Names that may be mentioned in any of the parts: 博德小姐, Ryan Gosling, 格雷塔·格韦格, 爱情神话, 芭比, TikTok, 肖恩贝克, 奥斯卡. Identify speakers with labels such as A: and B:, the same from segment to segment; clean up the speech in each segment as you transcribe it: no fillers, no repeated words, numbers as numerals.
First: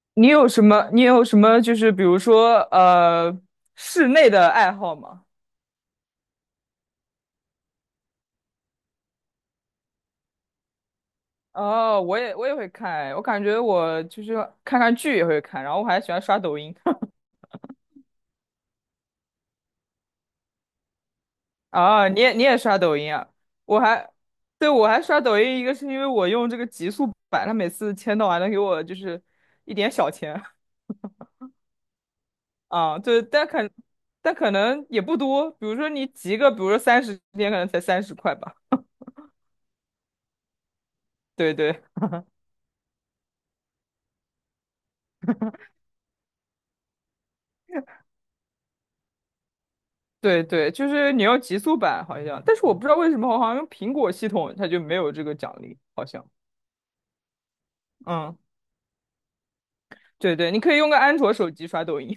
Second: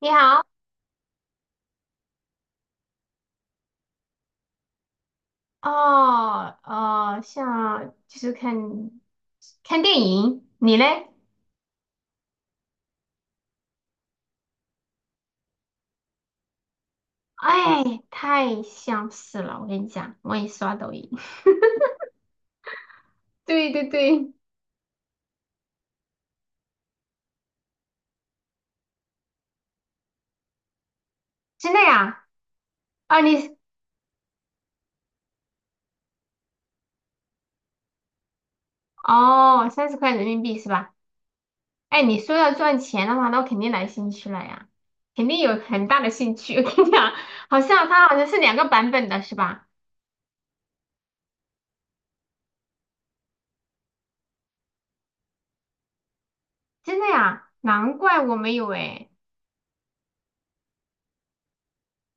A: 你
B: 你
A: 好。
B: 有什么？你有什么？就是比如说，室内的爱好吗？
A: 哦，哦，像就是看看电影，你嘞？
B: 哦，我也会看，我感觉我就是看看剧也会看，然后我还喜欢刷抖音。
A: 哎，太相似了，我跟你讲，我也刷抖音。
B: 啊，你也刷抖音啊？
A: 对
B: 我
A: 对
B: 还，
A: 对。
B: 对，我还刷抖音，一个是因为我用这个极速版，它每次签到还能给我就是一点小钱。
A: 真的呀？
B: 啊，
A: 啊，
B: 对，但
A: 你
B: 可但可能也不多，比如说你集个，比如说30天，可能才30块吧。
A: 哦，三十块人民币是吧？
B: 对对。
A: 哎，你说要赚钱的话，那我肯定来兴趣了呀，肯定有很大的兴趣。我跟你讲，好像它好像是两个版本的是吧？
B: 对对，就是你要极速版好像，但是我不知道为什么，好像用苹果系统它就没有这个奖励，好像。
A: 真的呀？难怪我
B: 嗯，
A: 没有哎。
B: 对对，你可以用个安卓手机刷抖音。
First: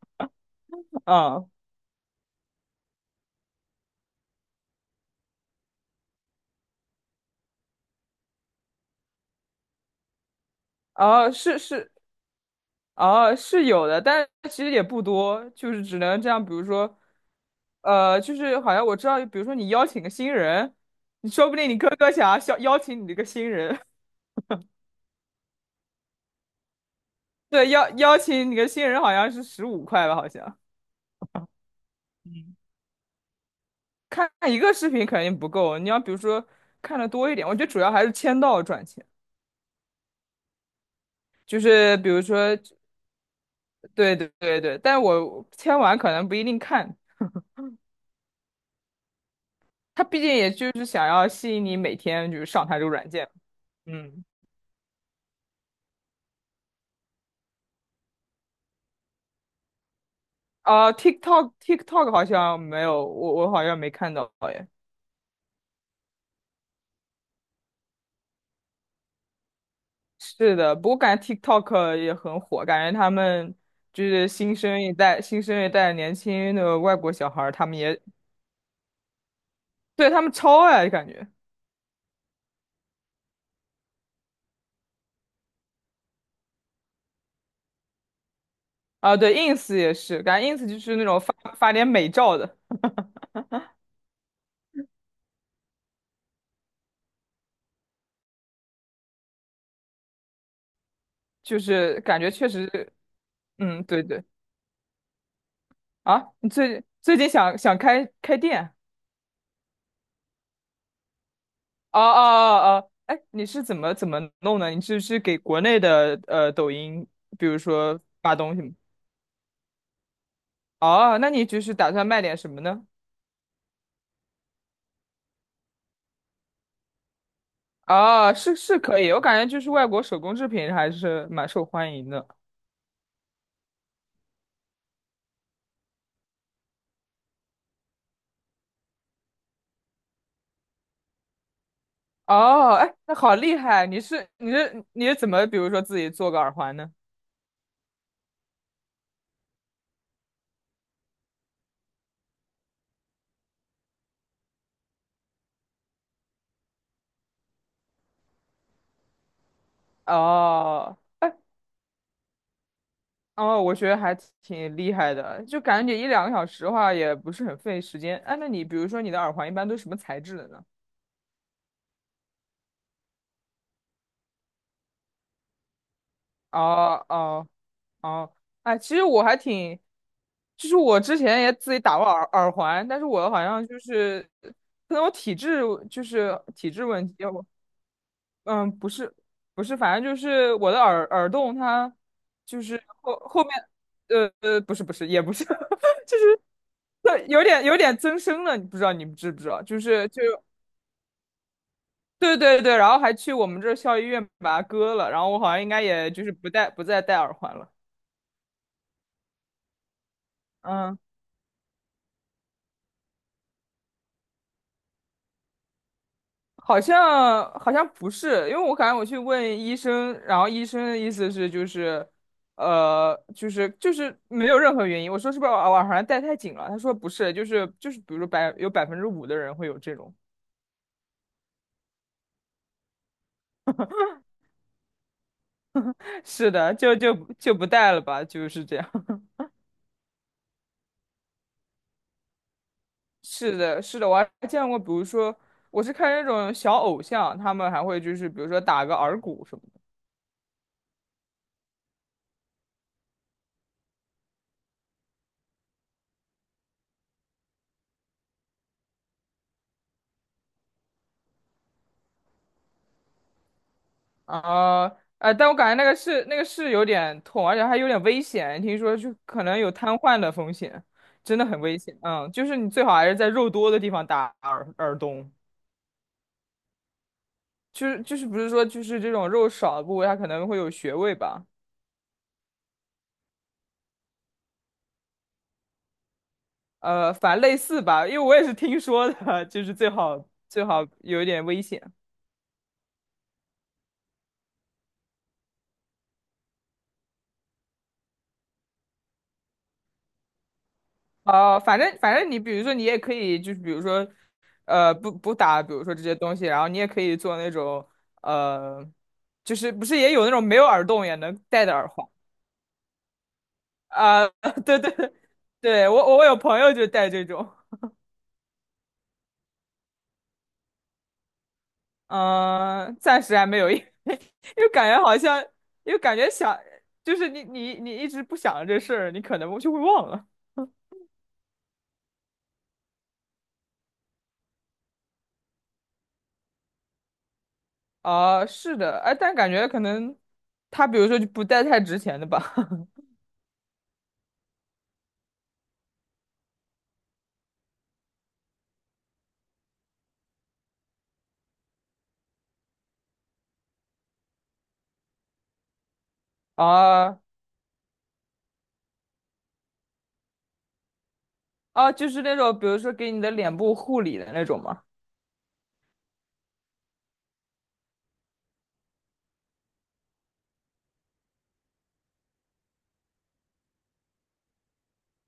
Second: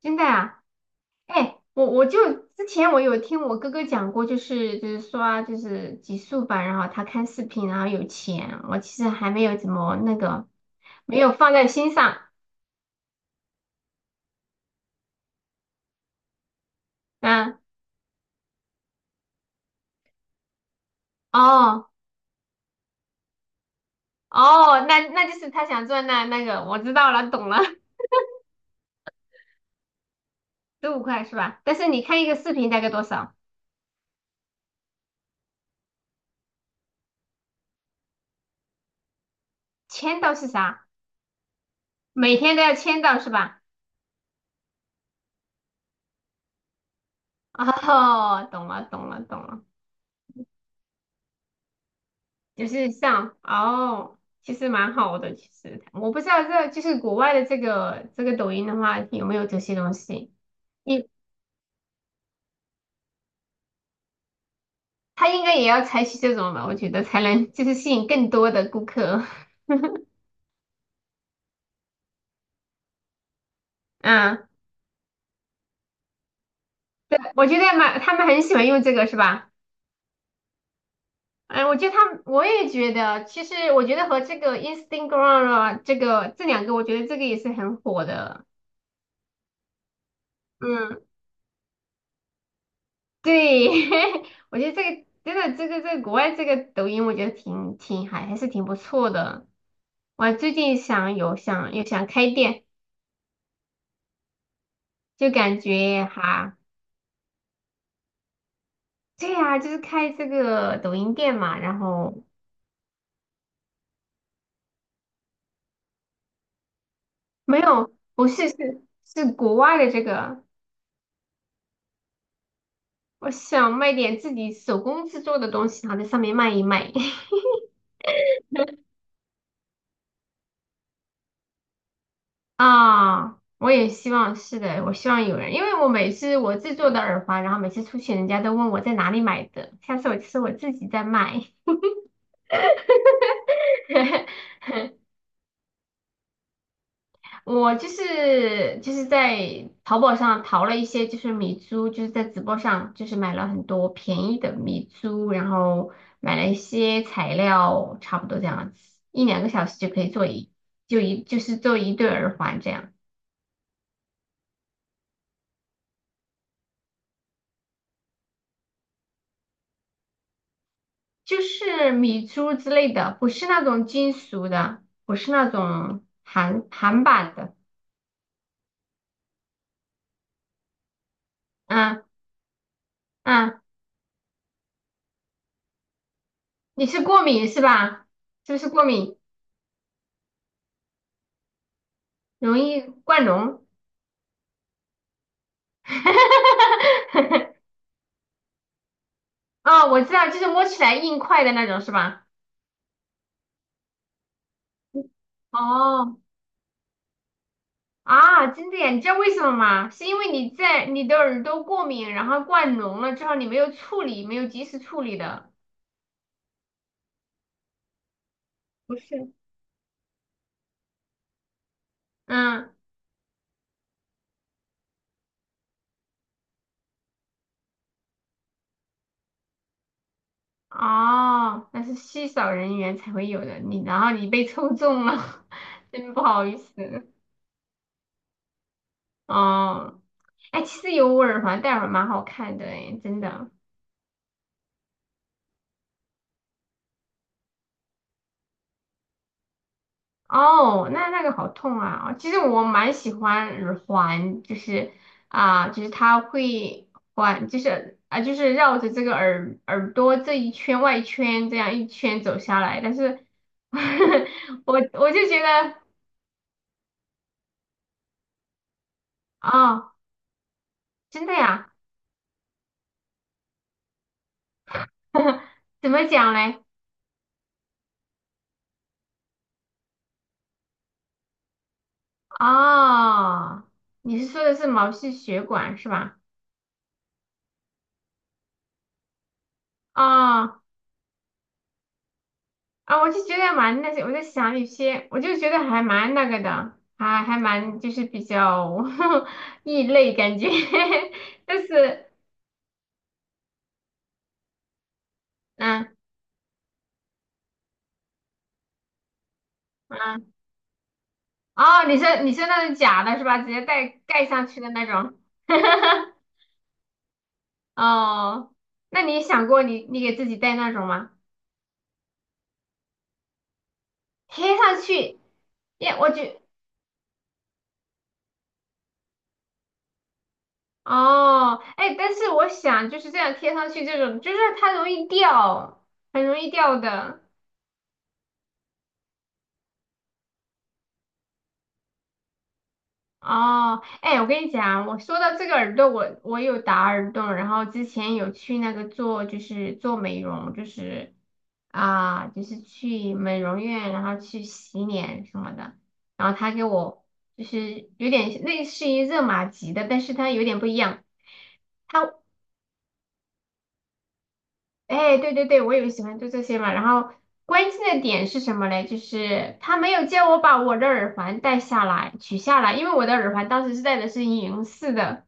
A: 真的呀？
B: 啊
A: 哎，我就之前我有听我哥哥讲过，就是刷就是极速吧，然后他看视频，然后有钱，我其实还没有怎么那个，没
B: 啊，
A: 有放
B: 是
A: 在
B: 是。
A: 心上。
B: 啊，是有的，但其实也不多，就是只能这样，比如说，
A: 嗯。
B: 就是好像我知道，比如说你邀请个新人，你说不定你
A: 哦
B: 哥哥想要邀请你这个新人。
A: 哦，那那就是他想赚那那个，我知道了，懂 了。
B: 对，邀请你个新人好像是15块吧，好像。
A: 十五块是吧？但是你看一个视频大概多少？
B: 看一个视频肯定不够，你要比如说看的多一点，我觉得主要还是签到赚钱，
A: 签到是啥？
B: 就是比如
A: 每天
B: 说，
A: 都要签到是吧？
B: 对对对对，但我签完可能不一定看，
A: 哦，懂了懂了懂了。
B: 他毕竟也就是想要吸引你每天就是
A: 就
B: 上他这个
A: 是
B: 软件。
A: 像哦，
B: 嗯，
A: 其实蛮好的。其实我不知道这就是国外的这个抖音的话有没有这些东西。
B: 啊
A: 你
B: t i k t o k TikTok 好像没有，我好像没看到耶。
A: 他应该也要采取这种吧，我觉得才能就是吸引更多的顾客。
B: 是的，不过感觉 TikTok 也很火，感觉他们就是
A: 嗯，
B: 新生一代年轻的外国
A: 对，
B: 小孩
A: 我
B: 儿
A: 觉
B: 他
A: 得
B: 们
A: 蛮
B: 也
A: 他们很喜欢用这个是吧？
B: 对，他们超爱，感觉。
A: 哎，我觉得他们我也觉得，其实我觉得和这个 Instagram 啊，这个这两个，我觉得这个也是很火的。
B: 啊，对，ins 也是，感觉 ins 就是
A: 嗯。
B: 那种发点美照的，
A: 对。我觉得这个真的，这个在国外这个抖音，我觉得挺挺还还是挺不错的。我最近想有
B: 就
A: 想有
B: 是
A: 想
B: 感
A: 开
B: 觉确
A: 店，
B: 实，嗯，对对。
A: 就感觉
B: 啊，你
A: 哈，
B: 最近想开店？
A: 对呀、就是开这个抖音店嘛。然
B: 哦哦
A: 后
B: 哦哦，哎，你是怎么弄的？你是给国内的抖音，比
A: 没
B: 如
A: 有，
B: 说
A: 不
B: 发
A: 是
B: 东西吗？
A: 是是国外的这个。
B: 哦，那你就是打算卖点什么呢？
A: 我想卖点自己手工制作的东西，然后在上面卖一卖。
B: 哦，是是可以，我感觉就是外国手工制品还是蛮受欢迎的。
A: 啊，我也希望是的，我希望有人，因为我每次我制作的耳环，然后每次出去人家都问我在哪里买的，下次我就是我自己在卖。
B: 哦，哎，那好厉害！你是你 是你是怎么，比如说自己做个耳环呢？
A: 我就是在淘宝上淘了一些就是米珠，就是在直播上就是买了很多便宜的米珠，然后买了一些材料，差不多这样子，一两个小时就可以做一
B: 哦。
A: 就一就是做一对耳环这样。
B: 哦，我觉得还挺厉害的，就感觉一两个小时的话也不是很费时间。哎，那你比如说你的耳环一般都是什么材质的呢？
A: 就是米珠之类的，不是那种金属的，不是那种韩韩
B: 哦
A: 版
B: 哦
A: 的。
B: 哦，哎，其实我还挺，就是我之前也自己打
A: 嗯
B: 过耳环，但是我好
A: 嗯，
B: 像就是可能我体质就是体
A: 你
B: 质
A: 是
B: 问
A: 过
B: 题，我
A: 敏是吧？是不是
B: 嗯
A: 过
B: 不是
A: 敏？
B: 不是，反正就是我的耳洞它
A: 容
B: 就
A: 易
B: 是后
A: 灌
B: 后面
A: 脓？
B: 不是不是也不是。有点 有点增生了，你知不知道？就
A: 哦，我
B: 是
A: 知
B: 就
A: 道，就是摸起来硬块的那种是吧？
B: 对对对，然后还去我们这儿校医院把它割了，然后我好像应该也
A: 哦
B: 就是不戴不再戴耳环了。
A: 啊，真的呀？你知道为什么吗？是因为你在
B: 嗯，
A: 你的耳朵过敏，然后灌脓了之后，你没有处理，没有及时处理的。
B: 好像不是，因为我感
A: 不
B: 觉我去
A: 是。
B: 问医生，然后医生的意思是就是，
A: 嗯。
B: 就是没有任何原因。我说是不是我耳环戴太紧了？他说不是，就是比如说有5%的人会有这种。
A: 哦，那是稀少人员才会有的，你然后你被抽中了，真不 好
B: 是
A: 意
B: 的，就
A: 思。
B: 就就不戴了吧，就是这样。
A: 哦，哎，其实有耳环戴耳蛮好看的，哎，真 的。
B: 是的，是的，我还见过，比如说我是看那种小偶像，他们还会就是比如说打个耳骨什么。
A: 哦，那那个好痛啊！其实我蛮喜欢耳环，就是啊、就是它会环，就是啊、就是绕着这个耳耳朵这一圈外圈这样一圈走下来，但是 我
B: 啊，
A: 我就
B: 哎，
A: 觉
B: 但我感
A: 得
B: 觉那个是有点痛，而且还有点危险，听说就可能有
A: 哦。
B: 瘫痪的风险，
A: 真的
B: 真的很
A: 呀？
B: 危险。嗯，就是你最好还是在肉多的地方打耳洞，
A: 怎么讲嘞？
B: 就是不是说就是这种肉少的部位，它可能会有穴位吧，
A: 哦，你说的是毛细血管是吧？
B: 反正类似吧，因为我也是听说的，就是最好
A: 哦。
B: 最好有一点危险。
A: 啊，我就觉得蛮那些，我在想有些，我就觉得还蛮那个的，还还蛮就是比较 异类感觉。
B: 哦，
A: 但
B: 反正
A: 是，
B: 反正你比如说你也可以就是比如说，不打，比如
A: 嗯
B: 说这些东西，然后你也可以做那种呃，就是不是也有那
A: 嗯，
B: 种没有耳洞也能戴的
A: 哦，
B: 耳
A: 你
B: 环
A: 说你说那种假的是吧？直接盖盖
B: 啊？
A: 上去 的
B: 对
A: 那
B: 对对，
A: 种。
B: 对 我有朋友就戴这种。
A: 哦，那你想过你你给自己戴那种吗？
B: 嗯、暂时还没有，因为
A: 贴
B: 因为
A: 上
B: 感觉好
A: 去，
B: 像，因
A: 耶，
B: 为
A: 我
B: 感觉
A: 觉
B: 想就是你一直不想这事儿，你可能就会忘了。
A: 哦。哎，但是我想就是这样贴上去，这种就是它容易掉，很容易掉的。
B: 啊、是的，哎，但感觉可能他比如说就不戴太值钱的吧。
A: 哦，哎，我跟你讲，我说到这个耳朵，我有打耳洞，然后之前有去那个做，就是做美容，就是啊，就是去美容院，然后去洗脸什么的，然后他 给我
B: 啊，
A: 就是有点类似于热玛吉的，但是它有点不一样。
B: 哦，就
A: 它。
B: 是那种，比如说给你的脸部护理的那种吗？
A: 哎，对对对，我也喜欢就这些嘛。然后关键的点是什么嘞？就是他没有叫我把我的耳环戴下来、取下来，因为我的耳环当时是戴的是银色的，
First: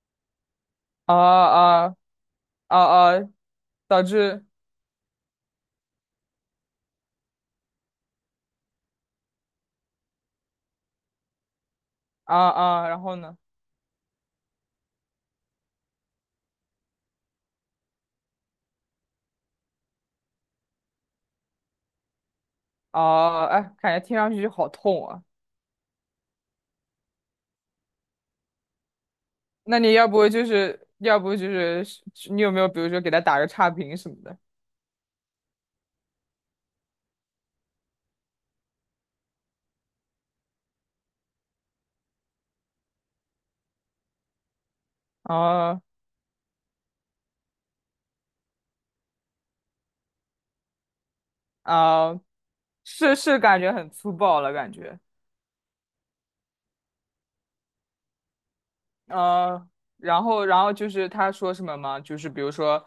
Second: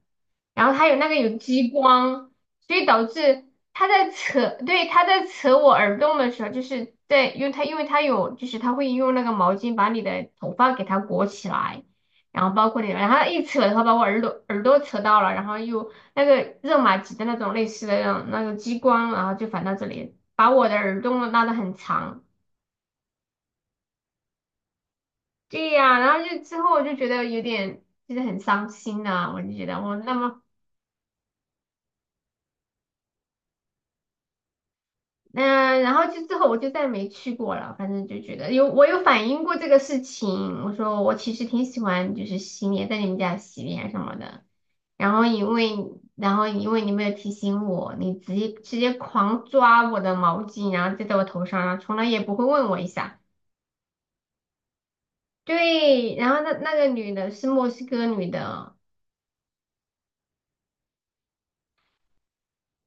A: 然后他有那
B: 啊
A: 个有激
B: 啊
A: 光，所
B: 啊
A: 以导
B: 啊，
A: 致他
B: 导
A: 在
B: 致
A: 扯，对，他在扯我耳洞的时候，就是在用他，因为他有，就是他会用那个毛巾把你的头发给它裹起来，
B: 啊
A: 然后包括你
B: 啊，
A: 的
B: 然
A: 然
B: 后
A: 后
B: 呢？
A: 一扯的话把我耳朵扯到了，然后又。那个热玛吉的那种类似的那种那个激光，然后就反到这里，把我的耳洞拉得很长。
B: 啊，哎，感觉听上去就好痛啊。
A: 对呀、然后就之后我就觉得有点就是很伤心啊，我就觉
B: 那
A: 得
B: 你
A: 我
B: 要
A: 那
B: 不
A: 么
B: 就是，你有没有比如说给他打个差评什么的？
A: 然后就之后我就再没去过了，反正就觉得有我有反映过这个事情，我说我其实挺喜欢就是洗脸，在你们家洗脸什么的。然后因为
B: 啊，
A: 然后因为你没有提醒我，你直接狂抓我的毛巾，然后就在我头上，从来
B: 啊，
A: 也不会问我一
B: 是
A: 下。
B: 是，感觉很粗暴了，感觉。
A: 对，然后那那个女的是墨西哥女的。
B: 呃，然后就是他说什么吗？就是比如说，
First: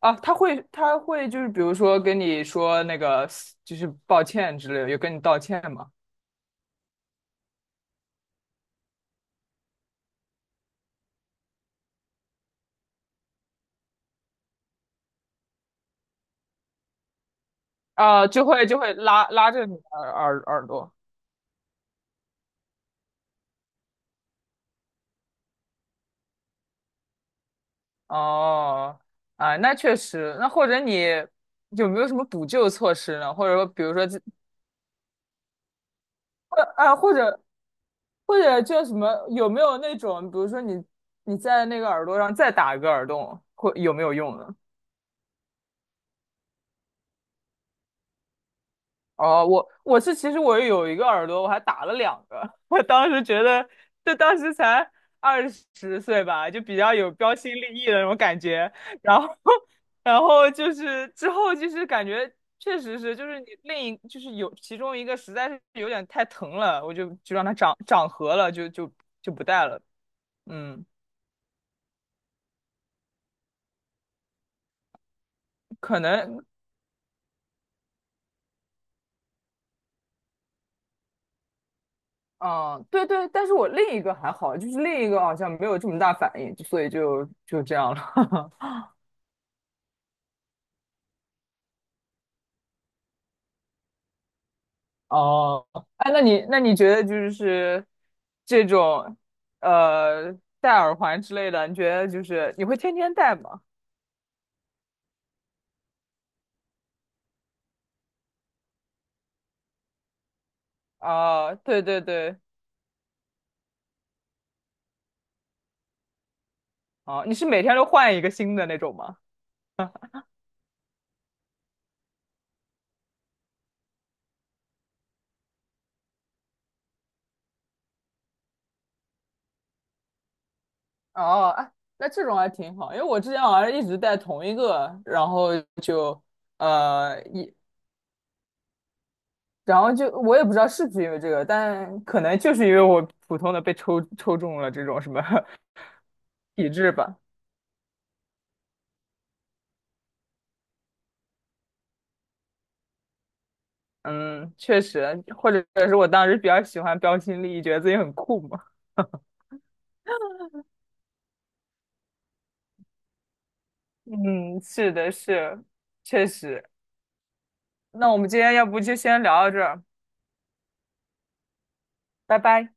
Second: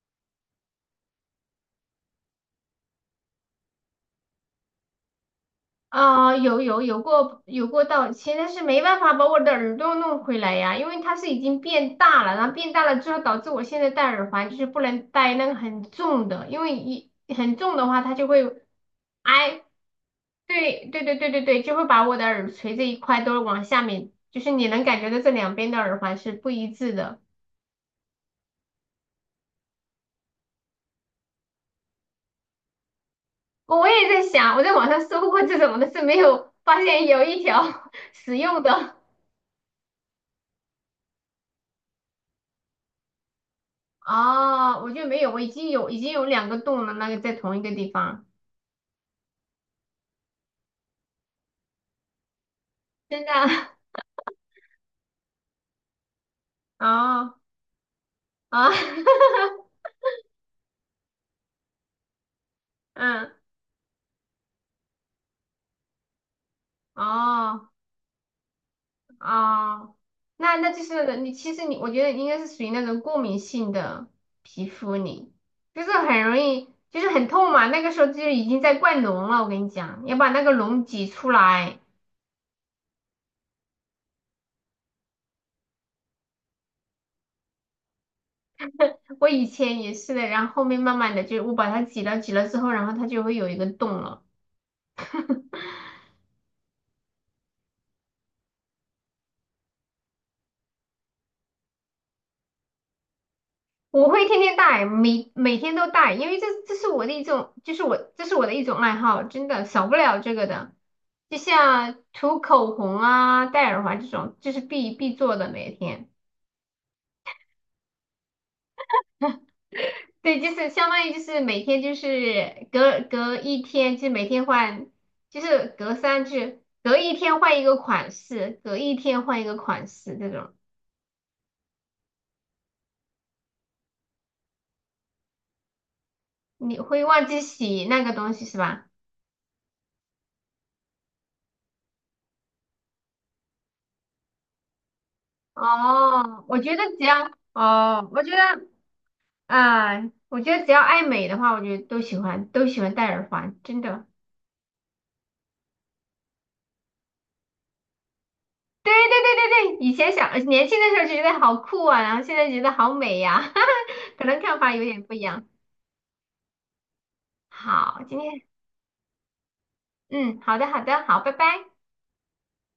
B: 啊，他会就是比如说跟你说那个就是抱歉之类的，有跟你道歉吗？
A: 啊、有过道歉，但是没办法把我的耳朵弄回来呀，因为它是已经变大了，然后变大了之后导致我现在戴耳环就是不能戴那个很重的，因为一很重的话它就
B: 啊，
A: 会。
B: 就会拉拉
A: 哎，
B: 着你的耳耳耳
A: 对
B: 朵。
A: 对对对对对，就会把我的耳垂这一块都往下面，就是你能感觉到这两边的耳环是不一致的。
B: 哦，啊，那确实。那或者你有没有什么补救措施呢？或者说，比
A: 我
B: 如说
A: 也在想，我在网上搜过这种，的，是没有
B: 或
A: 发
B: 啊，
A: 现
B: 或
A: 有
B: 者
A: 一条 使
B: 或者
A: 用
B: 叫什
A: 的。
B: 么？有没有那种，比如说你在那个耳朵上再打一个耳洞，会有没有用呢？
A: 啊，我就没有，我已经有两个洞了，那个在同一个地方。
B: 哦，我我是其实我有一个耳朵，我还打了两个。我当时
A: 真的
B: 觉得，就当时才20岁吧，就比较有
A: 哦
B: 标新立异的那种感
A: 啊。
B: 觉。然后，然后就是之后就是感觉确 实是，就
A: 嗯
B: 是你就是有其中一个实在是有点太疼了，我就让它
A: 哦
B: 长合了，就不戴了。
A: 哦，那那就
B: 嗯，
A: 是你其实你我觉得应该是属于那种过敏性的皮肤你，就是
B: 可
A: 很容
B: 能。
A: 易就是很痛嘛，那个时候就已经在灌脓了，我跟你讲，要把那个脓挤出来。
B: 嗯，对对，但是我另一个还好，就是另一个好像没有这么大反应，就所以就这样了。
A: 我以前也是的，然后后面慢慢的就我把它挤了之后，然后它就会有一个洞了。
B: 哦，哎，那你觉得就是这种呃戴耳环之类的，你觉得就是你会天天戴吗？
A: 我会天天戴，每每天都戴，因为这是我的一种，就是我这是我的一种爱好，真的少不了这个的。就
B: 啊，对
A: 像
B: 对对，
A: 涂口红啊、戴耳环这种，就是必必做的每天。
B: 哦，你是每天都换一个新的那种吗？
A: 对，就是相当于就是每天就是隔隔一天，就是每天换，就是隔三就是隔一天换一个款式，隔一天换一个款式这种。
B: 哦，哎，那这种还挺好，因为我之前好像一直戴同一个，然后就
A: 你会
B: 呃
A: 忘记
B: 一，
A: 洗那个东西是吧？
B: 然后就我也不知道是不是因为这个，但可能就是因为我普通的被抽中了这种什么
A: 哦，我
B: 体
A: 觉得
B: 质
A: 只
B: 吧。
A: 要哦，我觉得啊、我觉得只要爱美的话，我觉得都喜欢戴耳环，真的。
B: 嗯，确实，或者是我当时比较喜欢标新立异，觉得自己很酷嘛。
A: 对对对对对，以前小年轻的时候就觉得好酷啊，然后现在觉得好美呀、可能看
B: 嗯，
A: 法有
B: 是
A: 点
B: 的，
A: 不一样。
B: 是，确实。
A: 好，
B: 那我
A: 今
B: 们
A: 天
B: 今天要不就先聊到这儿，
A: 嗯，好的好的，好，拜拜。
B: 拜拜。